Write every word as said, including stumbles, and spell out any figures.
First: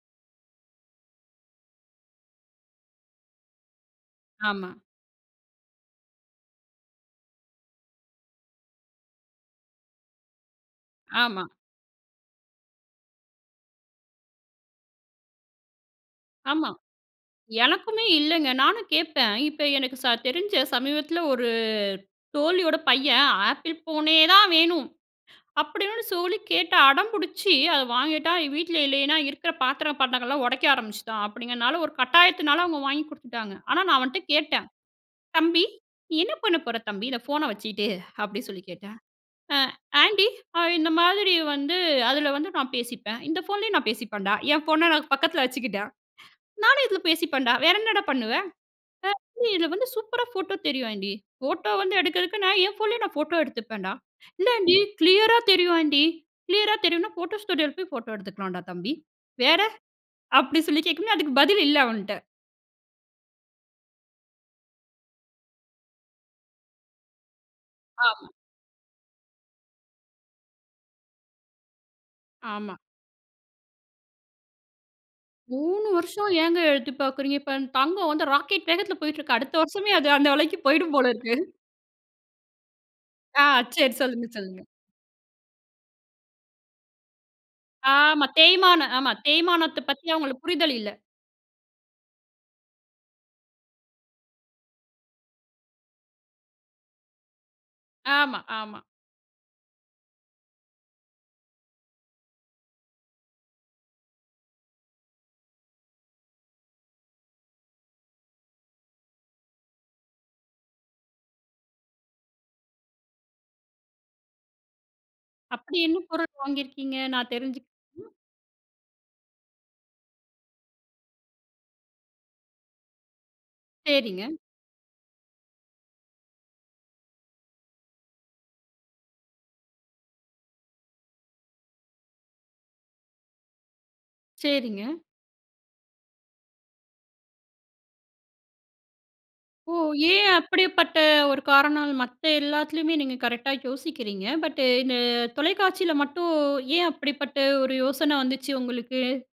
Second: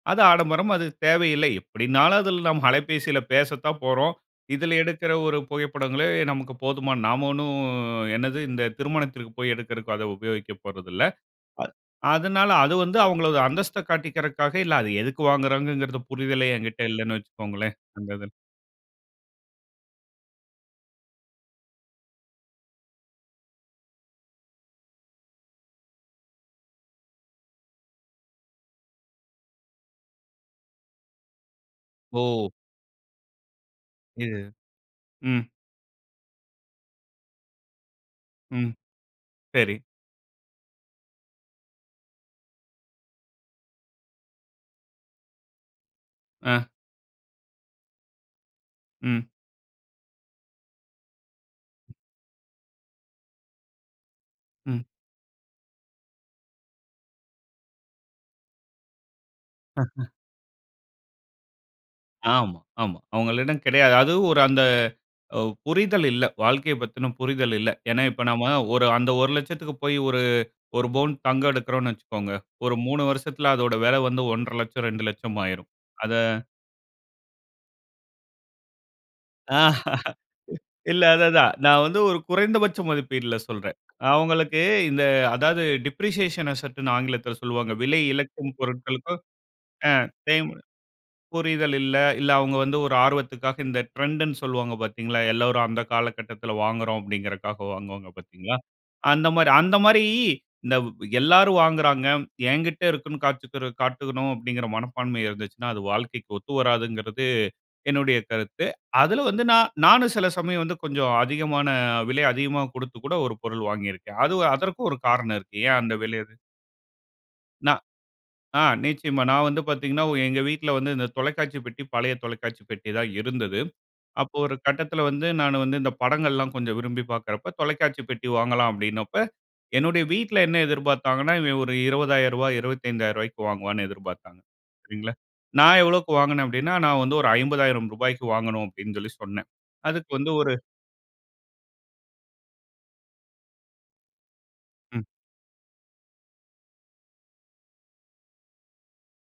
அது ஆடம்பரம் அது தேவையில்லை. எப்படின்னாலும் அதுல நாம் அலைபேசியில பேசத்தான் போறோம். ஆமா. இதுல எடுக்குற ஒரு புகைப்படங்களே நமக்கு போதுமா நாம ஒண்ணும், என்னது இந்த திருமணத்துக்கு போய் எடுக்கறதுக்கு அத உபயோகிக்கப்போறதில்ல. ஆமா. அதுனால அது வந்து அவங்களோட அந்தஸ்த காட்டிக்கிறதுக்காக, இல்ல அது எதுக்கு வாங்குரோங்குறதுக்கு புரிதலே ஆமா. என்கிட்ட இல்லன்னு வச்சுக்கோங்களேன் எனக்குமே அந்த அது. இல்லங்க நானும் கேப்பேன். இப்ப எனக்கு ச தெரிஞ்ச சமீபத்துல ஒரு தோழியோட பையன் Apple ஃபோனே தான் வேணும், அப்படின்னு சொல்லி கேட்டு அடம்பிடிச்சு அத வாங்கிட்டான். வீட்ல இல்லன்னா இருக்குற பாத்திரம் பண்டங்கள்லாம் உடைக்க ஆரம்பிச்சுட்டான் அப்படிங்குறதுனால, ஒரு ஓ! கட்டாயத்துனால அவங்க வாங்கி குடுத்துட்டாங்க. ஆனா நான் அவன்ட்ட இது கேட்டேன், ம். "தம்பி நீ என்ன பண்ண போற தம்பி, இந்த ஃபோனை வச்சிட்டு?" அப்படி சொல்லி ம். கேட்டேன், ஆ சரி. ஆண்டி இந்த மாதிரி வந்து அதுல வந்து நான் பேசிப்பேன். இந்த ஃபோன்லேயும் நான் பேசிப்பேண்டா. என் ஃபோன்ன நான் பக்கத்தில வச்சுக்கிட்டேன். அ. நானும் இதுல பேசிப்பேன்டா. வேற என்னடா பண்ணுவ ம். [unintelligible] இதுல, வந்து சூப்பரா ஃபோட்டோ தெரியும் ஆண்டி. ஃபோட்டோ வந்து எடுக்கதுக்கு நான் என் ஃபோன்லே நான் ஃபோட்டோ எடுத்துப்பேன்டா, இல்ல ஆண்டி ம். கிளியரா தெரியும் ஆண்டி. கிளியரா தெரியும்னா ஃபோட்டோ ஸ்டுடியோல போய் ஃபோட்டோ எடுத்துக்கலாம்டா தம்பி. வேற அப்படி சொல்லி கேக்கும்போது, அதுக்கு பதில் இல்ல அவன்ட்ட. ஆம். ஆமா. அவங்களிடம் கிடையாது. அதுவும் ஒரு அந்த உ புரிதல் இல்ல. வாழ்க்கை பத்தின புரிதல் இல்ல. ஏன்னா இப்ப ஆமா. நாம ஒரு அந்த ஒரு லட்சத்துக்கு போய் ஒரு ஒரு பவுன் தங்கம் எடுக்குறோம்ன்னு வச்சுக்கோங்க. ஒரு ஆமா. மூணு வருசத்துல அதோட வெல வந்து ஒன்ற லட்சம், இரண்டு லட்சம் ஆயிரும். மூணு அத வருஷம் ஏங்க எடுத்து பாக்குறீங்க? இப்ப தங்கம் வந்து ராக்கெட் வேகத்துல போய்ட்டு இருக்கு. அடுத்த வருஷமே அது அந்த வெலைக்கு போயிடும் இல்ல போல அதான் இருக்கு. அதான், நான் வந்து ஒரு குறைந்தபட்ச மதிப்பீட்ல ஆ. சொல்றேன். சரி சொல்லுங்க, அவங்களுக்கு சொல்லுங்க. இந்த அதாவது டிப்ரிசியேஷன் அசெட்ன்னு ஆங்கிலத்துல சொல்வாங்க. விலை ஆமா. இழக்கும் தேய்மானம். ஆமா பொருட்களுக்கும் தேய்மானத்த அ பத்தி அவங்களுக்கு [unintelligible] புரிதல் இல்ல. புரிதல் இல்ல இல்ல, அவங்க வந்து ஒரு ஆர்வத்துக்காக இந்த ட்ரெண்ட்ன்னு சொல்வாங்க பாத்தீங்களா? எல்லாரும் அந்த காலக்கட்டத்துல வாங்குறோம் அப்டின்றதுக்காக வாங்குவாங்க ஆமா, பாத்தீங்களா? ஆமா. அந்த மாரி அந்த மாரி இந்த வ் எல்லாரும் வாங்குறாங்க. என்கிட்ட இருக்குன்னு காட்டிக்கிட காட்டனும் அப்படிங்குற மனப்பான்ம இருந்துச்சுனா அது வாழ்க்கைக்கு ஒத்துவராதுங்குறது என்னுடைய கருத்து. அதுல வந்து நான் நானும் சில சமயம் வந்து கொஞ்சம் அதிகமான விலை அதிகமா குடுத்து கூட ஒரு பொருள் வாங்கியிருக்கேன். அது அதற்கும் ஒரு காரணம் இருக்கு. அப்படி ஏன் அந்த என்ன விலை அது பொருள் வாங்கியிருக்கீங்க நான் தெரிஞ்சுக் நான் [unintelligible] ஆ நிச்சயமா. நான் வந்து பாத்தீங்கன்னா எங்க வீட்டுல வந்து இந்த தொலைக்காட்சி பெட்டி பழைய தொலைக்காட்சி பெட்டி தான் இருந்தது. சரிங்க. அப்போ ஒரு கட்டத்துல வந்து நான் வந்து இந்த படங்கல்லாம் கொஞ்சம் விரும்பி பாக்குறப்ப, தொலைக்காட்சி பெட்டி வாங்கலாம் அப்படின்னப்ப என்னுடைய வீட்டுல என்ன எதிர்பாத்தாங்கன்னா இவன் ஒரு இருபது ஆயிரரூபா, இருபத்தைந்து ஆயிரரூபாக்கு வாங்குவான்னு எதிர்பாத்தாங்க. சரிங்க. சரிங்களா. நான் எவ்வளவுக்கு வாங்குனேன் அப்படின்னா, நான் வந்து ஒரு ஐம்பது ஆயிரம் ரூபாக்கு வாங்கனும் அப்படின்னு சொல்லி சொன்னேன். ஓ! அதுக்கு ஏன் வந்து ஒரு அப்படிப்பட்ட ஒரு காரணம் மத்த எல்லாத்துலயுமே நீங்க கரெக்ட்டா யோசிக்கிறீங்க. பட் இந்த ம். தொலைக்காட்சியில மட்டும் ஏன் அப்படிப்பட்ட ஒரு யோசன வந்துச்சு உங்களுக்கு?